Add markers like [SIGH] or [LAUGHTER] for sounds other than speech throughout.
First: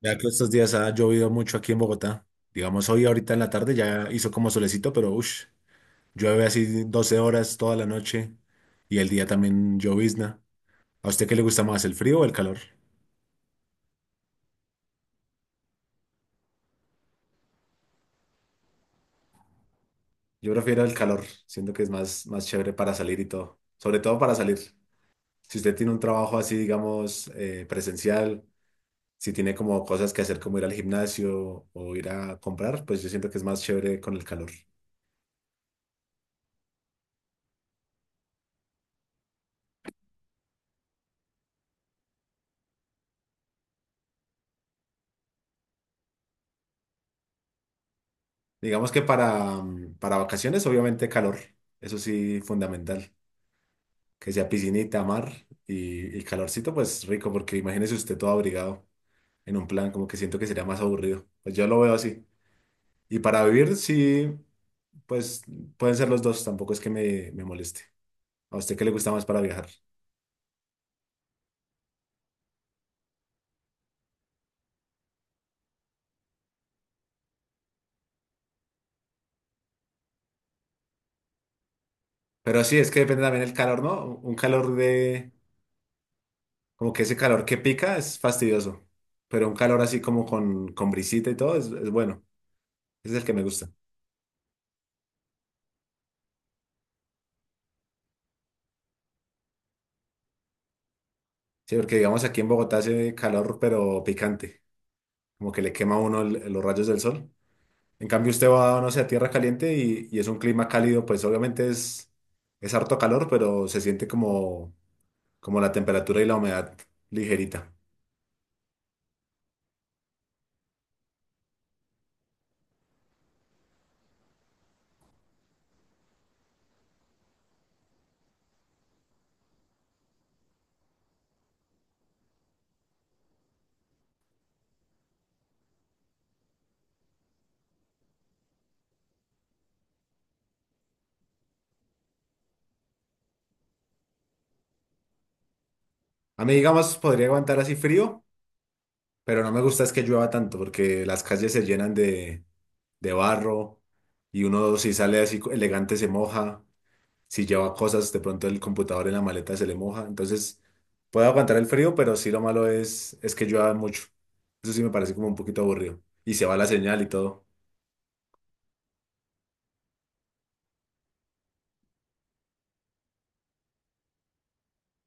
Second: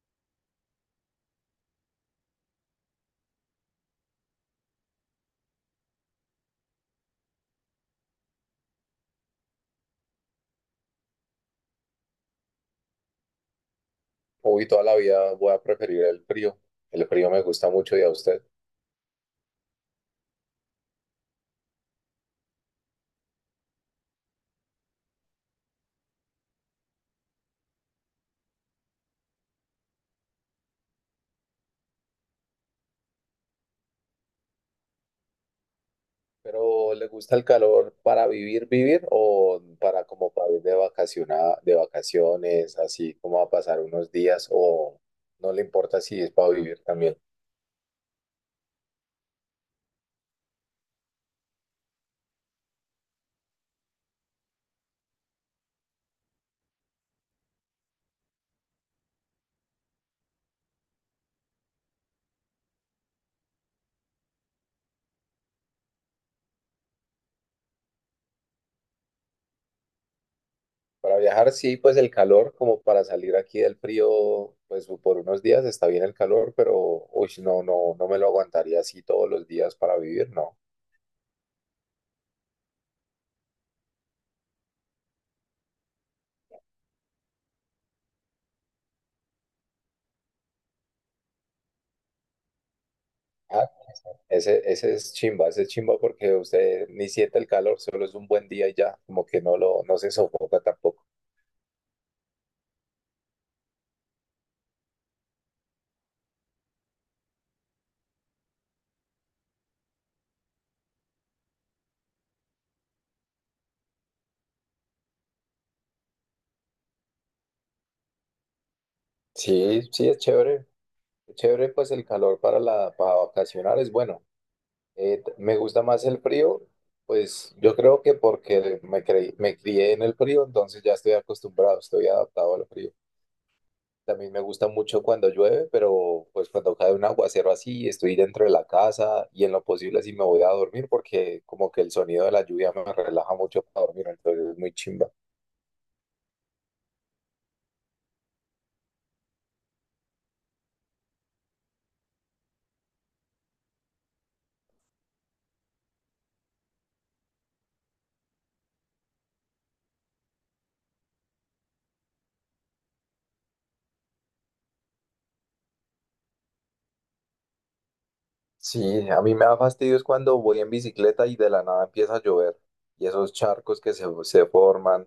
Ya que estos días ha llovido mucho aquí en Bogotá. Digamos, hoy ahorita en la tarde ya hizo como solecito, pero uff, llueve así 12 horas toda la noche y el día también llovizna. ¿A usted qué le gusta más, el frío o el calor? Hoy toda la vida voy a preferir el frío. El frío me gusta mucho ¿y a usted? Yo prefiero el calor, siento que es más, chévere para salir y todo, sobre todo para salir. Si usted tiene un trabajo así, digamos, presencial, si tiene como cosas que hacer como ir al gimnasio o ir a comprar, pues yo siento que es más chévere con el calor. Pero ¿le gusta el calor para vivir o para como para ir de de vacaciones, así como a pasar unos días, o no le importa si es para vivir también? Digamos que para, para vacaciones, obviamente calor, eso sí, fundamental. Que sea piscinita, mar y calorcito, pues rico, porque imagínese usted todo abrigado en un plan, como que siento que sería más aburrido. Pues yo lo veo así. Y para vivir, sí, pues pueden ser los dos, tampoco es que me moleste. ¿A usted qué le gusta más para viajar? Para viajar sí, pues el calor como para salir aquí del frío, pues por unos días está bien el calor, pero uy, no, no, no me lo aguantaría así todos los días para vivir, no. Pero sí, es que depende también el calor, ¿no? Un calor de, como que ese calor que pica es fastidioso, pero un calor así como con, brisita y todo es bueno. Ese es el que me Ah, gusta. ese es chimba, ese es chimba porque usted ni siente el calor, solo es un buen día y ya, como que no lo, no se sofoca tampoco. Sí, porque digamos aquí en Bogotá hace calor, pero picante, como que le quema a uno los rayos del sol. En cambio, usted va, no sé, a tierra caliente y es un clima cálido, pues obviamente es harto calor, pero se siente como, como la temperatura y la humedad ligerita. Sí, sí, es chévere. Es chévere, pues el calor para para vacacionar es bueno. Me gusta más el frío, pues yo creo que porque me crié en el frío, entonces ya estoy acostumbrado, estoy adaptado al frío. También me gusta mucho cuando llueve, pero pues cuando cae un aguacero así, estoy dentro de la casa y en lo posible así me voy a dormir, porque como que el sonido de la lluvia me relaja mucho para dormir, entonces es muy chimba. A mí, digamos, podría aguantar así frío, pero no me gusta es que llueva tanto, porque las calles se llenan de barro y uno si sale así elegante se moja. Si lleva cosas, de pronto el computador en la maleta se le moja. Entonces, puede aguantar el frío, pero sí lo malo es que llueva mucho. Eso sí me parece como un poquito aburrido. Y se va la señal y todo. Sí, a mí me da fastidio es cuando voy en bicicleta y de la nada empieza a llover, y esos charcos que se forman,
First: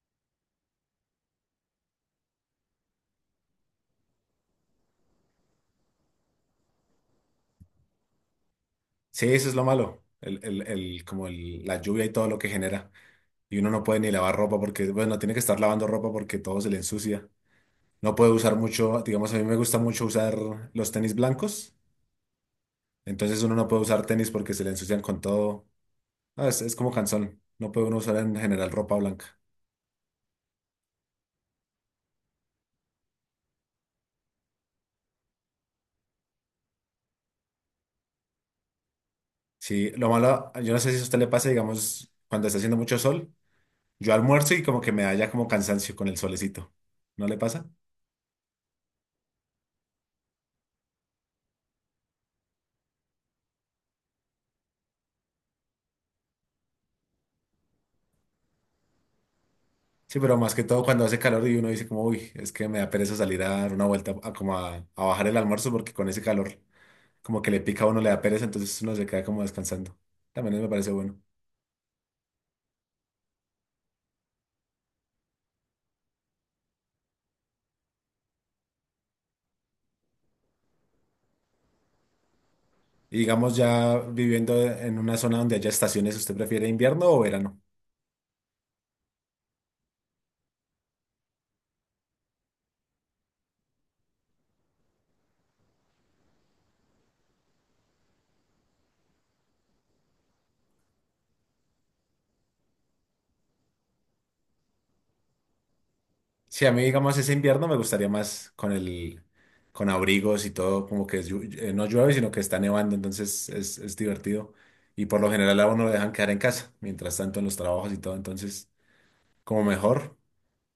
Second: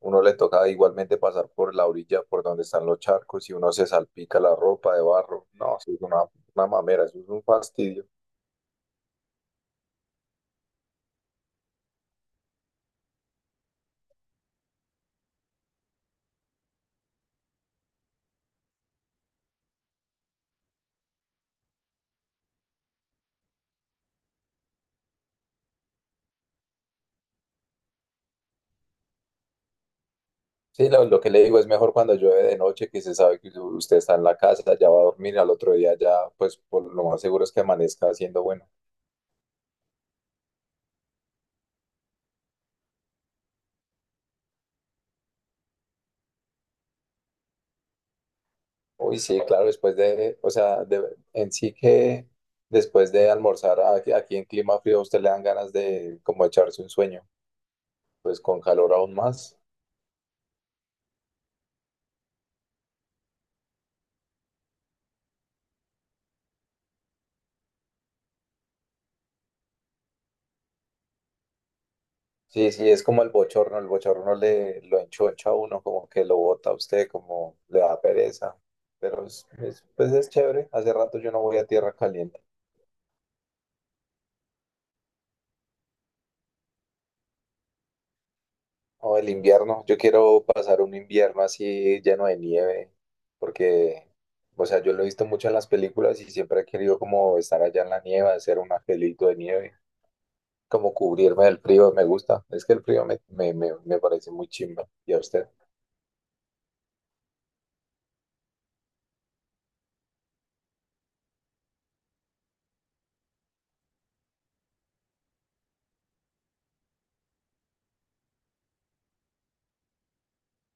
uno le toca igualmente pasar por la orilla por donde están los charcos y uno se salpica la ropa de barro. No, eso es una mamera, eso es un fastidio. Sí, eso es lo malo. Como la lluvia y todo lo que genera. Y uno no puede ni lavar ropa porque, bueno, tiene que estar lavando ropa porque todo se le ensucia. No puede usar mucho, digamos, a mí me gusta mucho usar los tenis blancos. Entonces uno no puede usar tenis porque se le ensucian con todo. Ah, es como cansón. No puede uno usar en general ropa blanca. Sí, lo que le digo es mejor cuando llueve de noche, que se sabe que usted está en la casa, ya va a dormir, al otro día ya, pues por lo más seguro es que amanezca haciendo bueno. Sí, lo malo, yo no sé si a usted le pasa, digamos, cuando está haciendo mucho sol, yo almuerzo y como que me da ya como cansancio con el solecito. ¿No le pasa? Uy, sí, claro, después de, o sea, en sí que después de almorzar aquí, aquí en clima frío, a usted le dan ganas de como echarse un sueño, pues con calor aún más. Sí, pero más que todo cuando hace calor y uno dice como, uy, es que me da pereza salir a dar una vuelta, a como a bajar el almuerzo porque con ese calor como que le pica a uno, le da pereza, entonces uno se queda como descansando. También me parece bueno. Sí, sí, es como el bochorno le lo enchocha a uno, como que lo bota a usted, como le da pereza, pero pues es chévere, hace rato yo no voy a tierra caliente. Y digamos, ya viviendo en una zona donde haya estaciones, ¿usted prefiere invierno o verano? O el invierno, yo quiero pasar un invierno así lleno de nieve, porque, o sea, yo lo he visto mucho en las películas y siempre he querido como estar allá en la nieve, hacer un angelito de nieve, como cubrirme del frío, me gusta. Es que el frío me parece muy chimba. ¿Y a usted? Sí, a mí, digamos, ese invierno me gustaría más con el, con abrigos y todo, como que no llueve, sino que está nevando, entonces es divertido. Y por lo general a uno lo dejan quedar en casa, mientras tanto en los trabajos y todo, entonces como mejor.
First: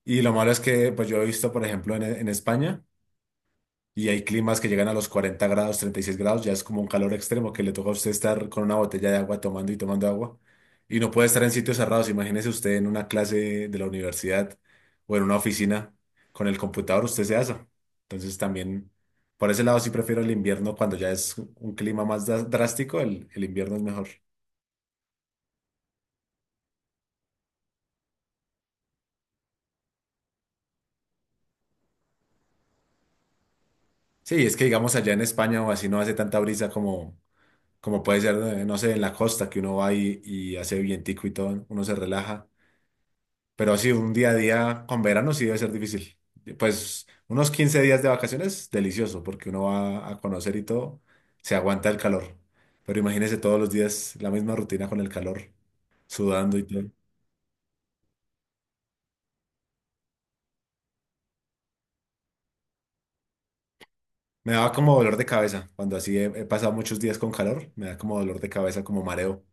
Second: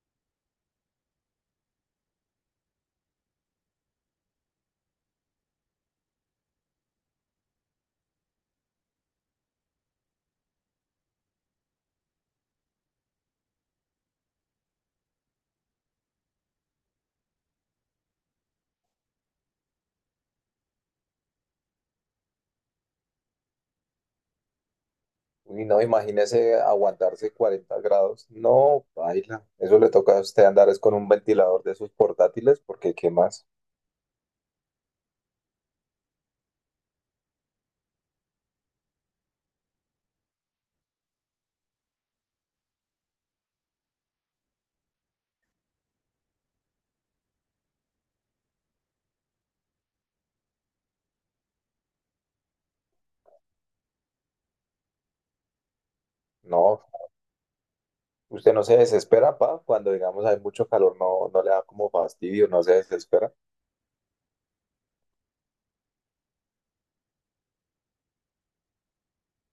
Y lo malo es que, pues yo he visto, por ejemplo, en España, y hay climas que llegan a los 40 grados, 36 grados, ya es como un calor extremo que le toca a usted estar con una botella de agua tomando y tomando agua. Y no puede estar en sitios cerrados. Imagínese usted en una clase de la universidad o en una oficina con el computador, usted se asa. Entonces también, por ese lado sí prefiero el invierno cuando ya es un clima más drástico, el invierno es mejor. Y no, imagínese aguantarse 40 grados. No, baila. Eso le toca a usted andar es con un ventilador de esos portátiles, porque ¿qué más? Sí, es que digamos allá en España o así no hace tanta brisa como, como puede ser, no sé, en la costa que uno va y hace vientico y todo, uno se relaja. Pero sí, un día a día con verano sí debe ser difícil. Pues unos 15 días de vacaciones, delicioso, porque uno va a conocer y todo, se aguanta el calor. Pero imagínese todos los días la misma rutina con el calor, sudando y No, todo. ¿usted no se desespera, pa? Cuando, digamos, hay mucho calor, no, no le da como fastidio, no se desespera. Me daba como dolor de cabeza. Cuando así he pasado muchos días con calor, me da como dolor de cabeza, como mareo.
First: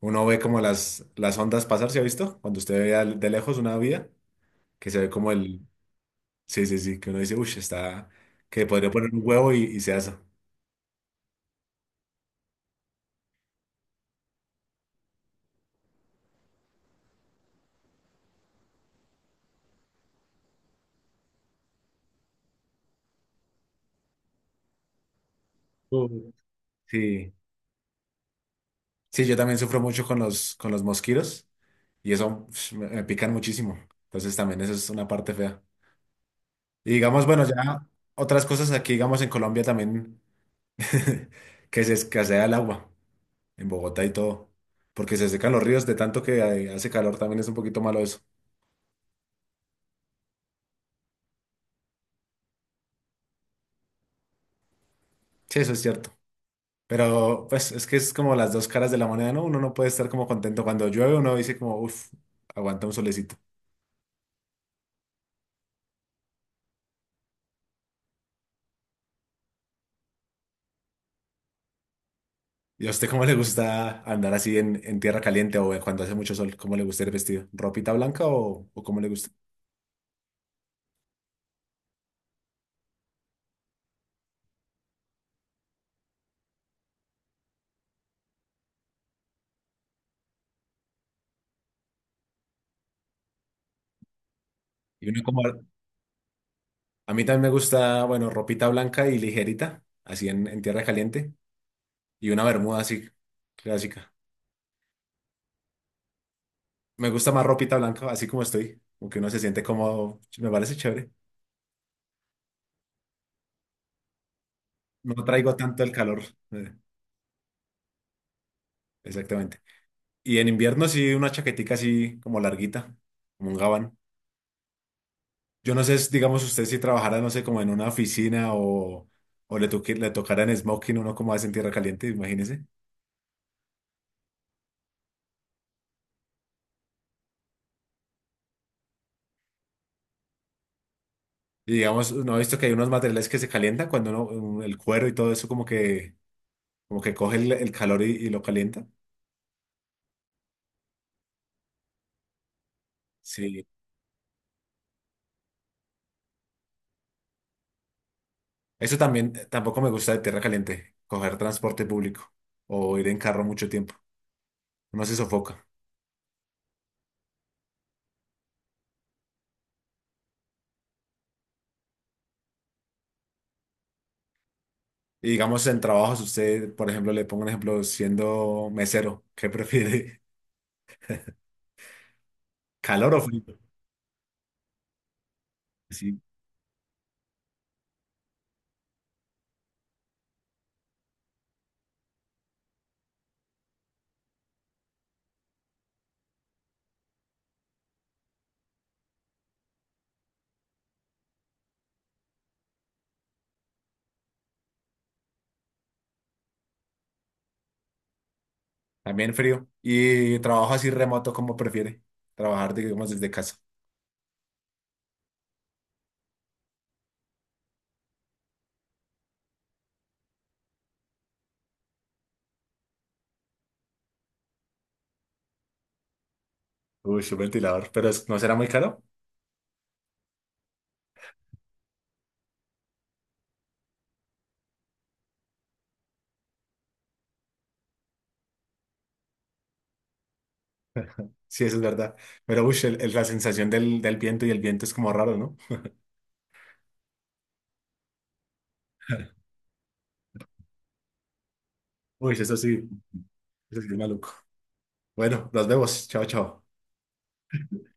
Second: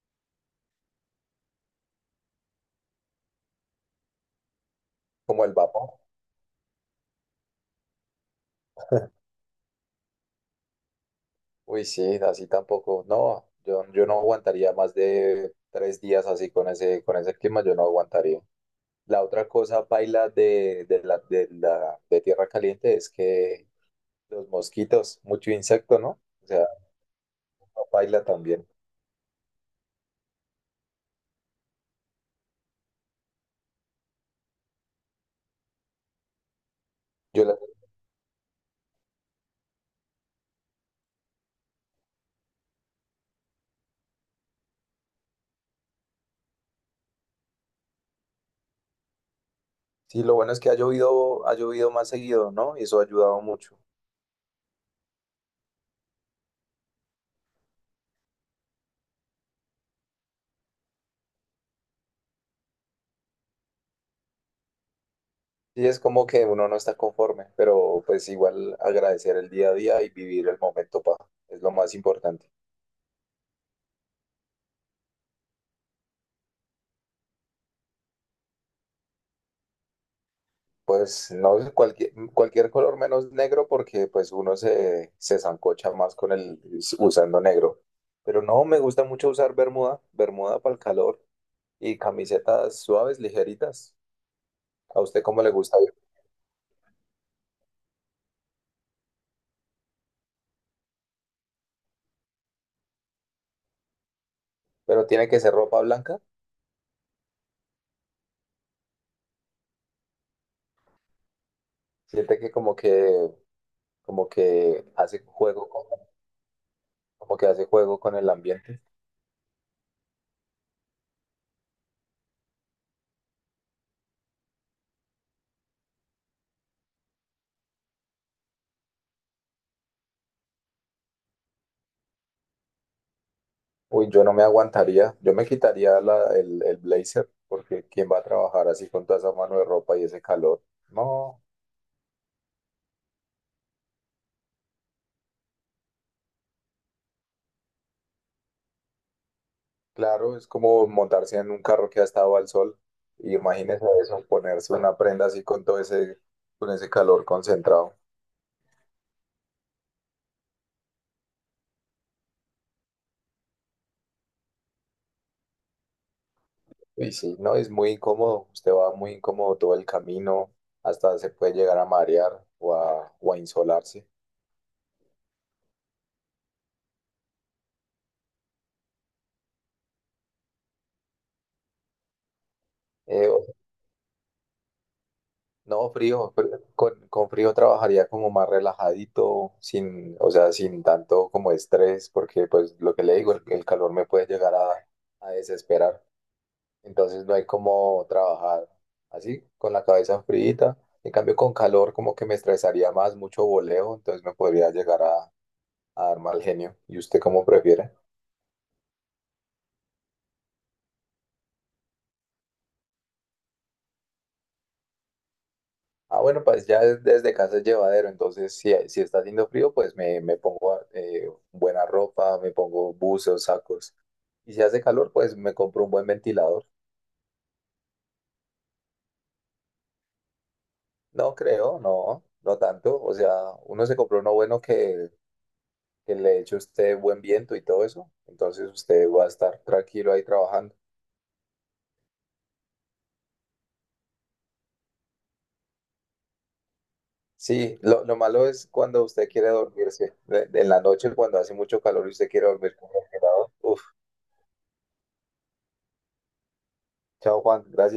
Uno ve como las ondas pasar, ¿se ha visto? Cuando usted ve de lejos una vía, que se ve como Como el el... vapor. Sí, sí, sí, que uno dice, uff, está... que podría poner un huevo y se asa. Uy, sí, así tampoco. No, yo no aguantaría más de 3 días así con ese clima, yo no aguantaría. La otra cosa, paila, de tierra caliente es que los mosquitos, mucho insecto, ¿no? Uh, O sea, Sí, no, paila también. sí, yo también sufro mucho con los mosquitos y eso pf, me pican muchísimo. Entonces también eso es una parte fea. Y digamos, Yo bueno, ya otras cosas aquí, digamos, en Colombia también, [LAUGHS] que se escasea el agua, en Bogotá y todo, porque se secan los ríos de tanto que hace calor, también es un poquito malo eso. sí, lo bueno es que ha llovido más seguido, ¿no? Y eso ha ayudado mucho. Sí, eso es cierto. Pero pues es que es como las dos caras de la moneda, ¿no? Uno no puede estar como contento cuando llueve, uno dice como, uff, aguanta un solecito. Y es como que uno no está conforme, pero pues igual agradecer el día a día y vivir el momento, pa, es lo más importante. ¿Y a usted cómo le gusta andar así en tierra caliente o cuando hace mucho sol? ¿Cómo le gusta ir vestido? ¿Ropita blanca o cómo le gusta? Pues no es cualquier, cualquier color menos negro, porque pues uno se sancocha más con el usando negro. Pero no, me gusta mucho usar bermuda, bermuda para el calor, y camisetas suaves, ligeritas. ¿A Y uno usted cómo como- le gusta? a mí también me gusta, bueno, ropita blanca y ligerita, así en tierra caliente, y una bermuda así clásica. Pero tiene que ser ropa blanca. Me gusta más ropita blanca, así como estoy, porque uno se siente cómodo, me parece chévere. Siente que como que como que No hace traigo juego tanto con- el calor, eh, como que hace juego con el ambiente. exactamente. Y en invierno sí una chaquetica así como larguita, como un gabán. Yo no sé, si, digamos, usted si trabajara, no sé, como en una oficina o, le tocara en smoking, uno como hace en tierra caliente, imagínese. Uy, yo no me aguantaría, yo me quitaría el blazer, porque ¿quién va a trabajar así con toda esa mano de ropa y ese calor? No, Y digamos, no he visto que hay unos materiales que se calientan cuando uno, el cuero y todo eso como que coge el calor y lo calienta. claro, es como montarse en un carro que ha estado al sol, y Sí. imagínese eso, ponerse una prenda así con todo ese, con ese calor concentrado. Eso también, tampoco me gusta de tierra caliente, coger transporte público o ir en carro mucho tiempo. Uno se sofoca. Y sí, no, es muy incómodo, usted va muy incómodo todo el camino, hasta se puede llegar a marear o a insolarse. Y digamos, en trabajos, usted, por ejemplo, le pongo un ejemplo, siendo mesero, ¿qué prefiere? [LAUGHS] ¿Calor o frío? Eh, No, Sí. frío, pero con frío trabajaría como más relajadito, sin, o sea, sin tanto como estrés, porque pues lo que le digo, el calor me puede llegar a desesperar. Entonces no hay como trabajar así, con la cabeza fríita. En cambio, con calor como que me estresaría más, mucho voleo, entonces me podría llegar a dar mal genio. ¿Y usted cómo prefiere? También frío. Y trabajo así remoto como prefiere. Trabajar, digamos, desde casa. Ah, bueno, pues ya desde casa es llevadero, entonces si está haciendo frío, pues me pongo buena ropa, me pongo buzos, sacos. Y si hace calor, pues me compro un buen ventilador. Uy, un ventilador. Pero ¿no será muy caro? No creo, no, no tanto. O sea, uno se compró uno bueno que le eche a usted buen viento y todo eso. Entonces usted va a estar tranquilo ahí trabajando. [LAUGHS] Sí, eso es verdad. Pero uy, la sensación del viento y el viento es como raro, ¿no? Sí, lo malo es cuando usted quiere [LAUGHS] dormirse. En la noche, cuando hace mucho calor y usted Uy, quiere dormir con el ventilador. eso Uf, sí es maluco. Bueno, nos vemos. Chao, chao. chao Juan, gracias.